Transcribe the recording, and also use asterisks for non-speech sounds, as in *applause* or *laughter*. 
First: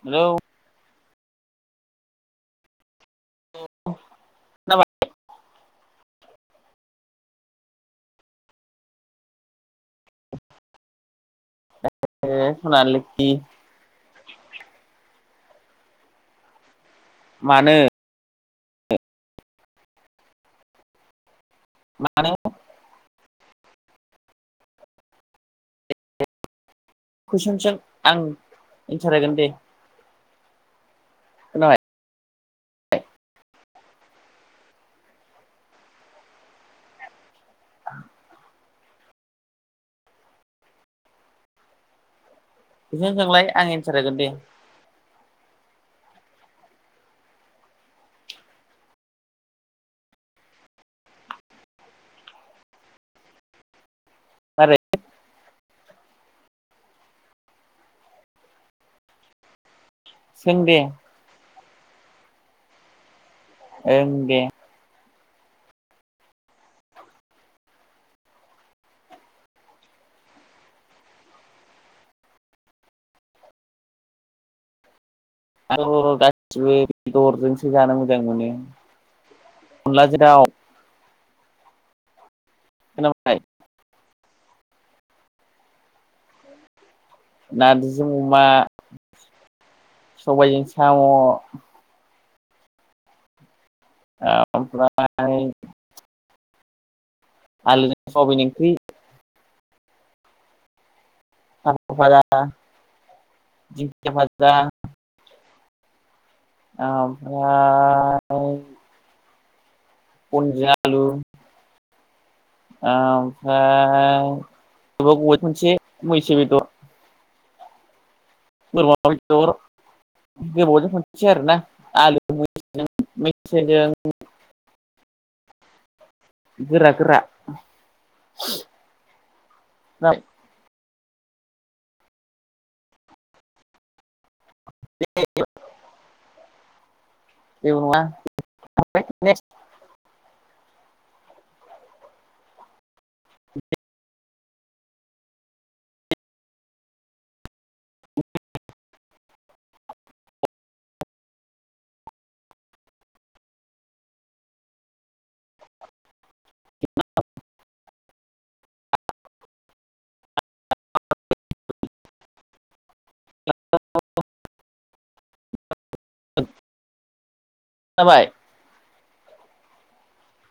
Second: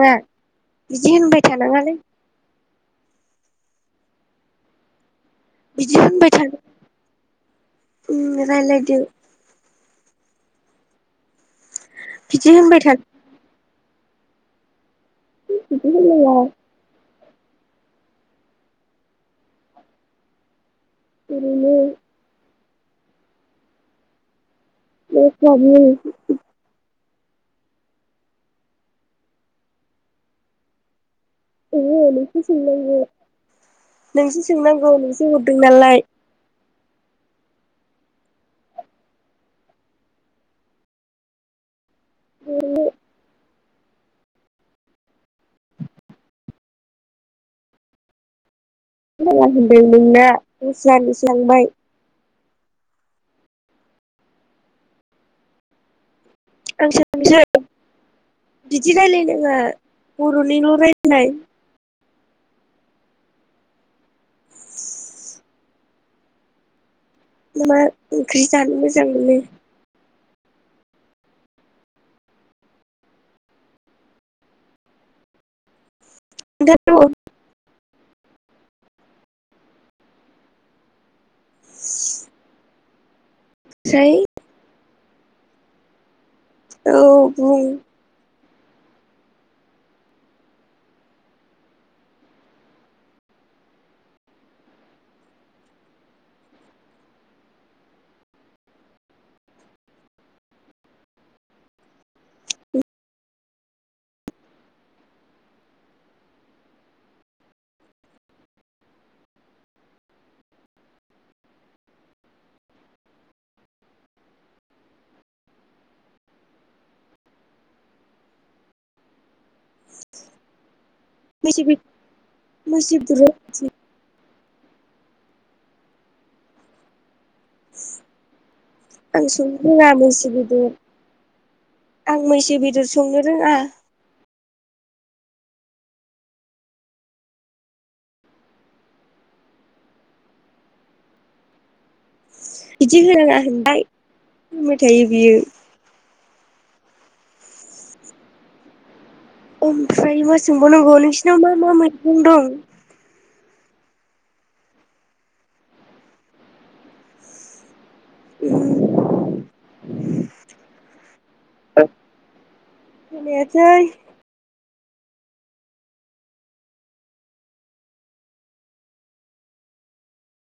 ना हेलौ बिदि होनबाय थानाङालै खोनाबाय बिदि होनबाय थादों राय्लायदो ए बिदि आंनि होनबाय सना थानो लोखि बिदि होननां आ मानो ओरैनो मानो? *unintelligible* कुइसनजों आं एनसारहोगोन दे खोनाबाय नों सोंनांगौ नोंसो हरदों नालाय जोंलाय आं एन्सार होगोन दे *unintelligible* नोंना जारलिस लांबाय मारै आंसो आंसो बिदि राय्लायनाङा सों बर'निल' दे रायलाय ओं दे *inaudible* मा ओंख्रि जानो मोजां मोनो? आं हर' खोन्थाद' गासिबो दरजोंसो जानो मोजां मोनो अनलाजों दाव ओमफ्राय खोनाबाय? औ बुं नार्जिजों अमा सबाय जों साम' *unintelligible* आलुजों सयाबिन इंख्रि *inaudible* दिंखिया फाजा ओमफ्राय *inaudible* आलु ओम ओ *inaudible* मैसो बेदर *unintelligible* दर गोबावजों ख'नसे आरो ना मैसो आलु मैसो बेदर *inaudible* मैसोजों गोरा गोरा आं संरोंआ मैसो जेबो बेदर आं मैसो बेदर संनो रोङा *unintelligible* जेबो नङा *inaudible* बिदि होनो नाङा होनबाय होनबाय थायो बियो ओमफ्राय मा सोंबाव नांगौ नोंसिनाव मा मा मैगं दं? *unintelligible* *inaudible* खोनायासै? *inaudible* *unintelligible*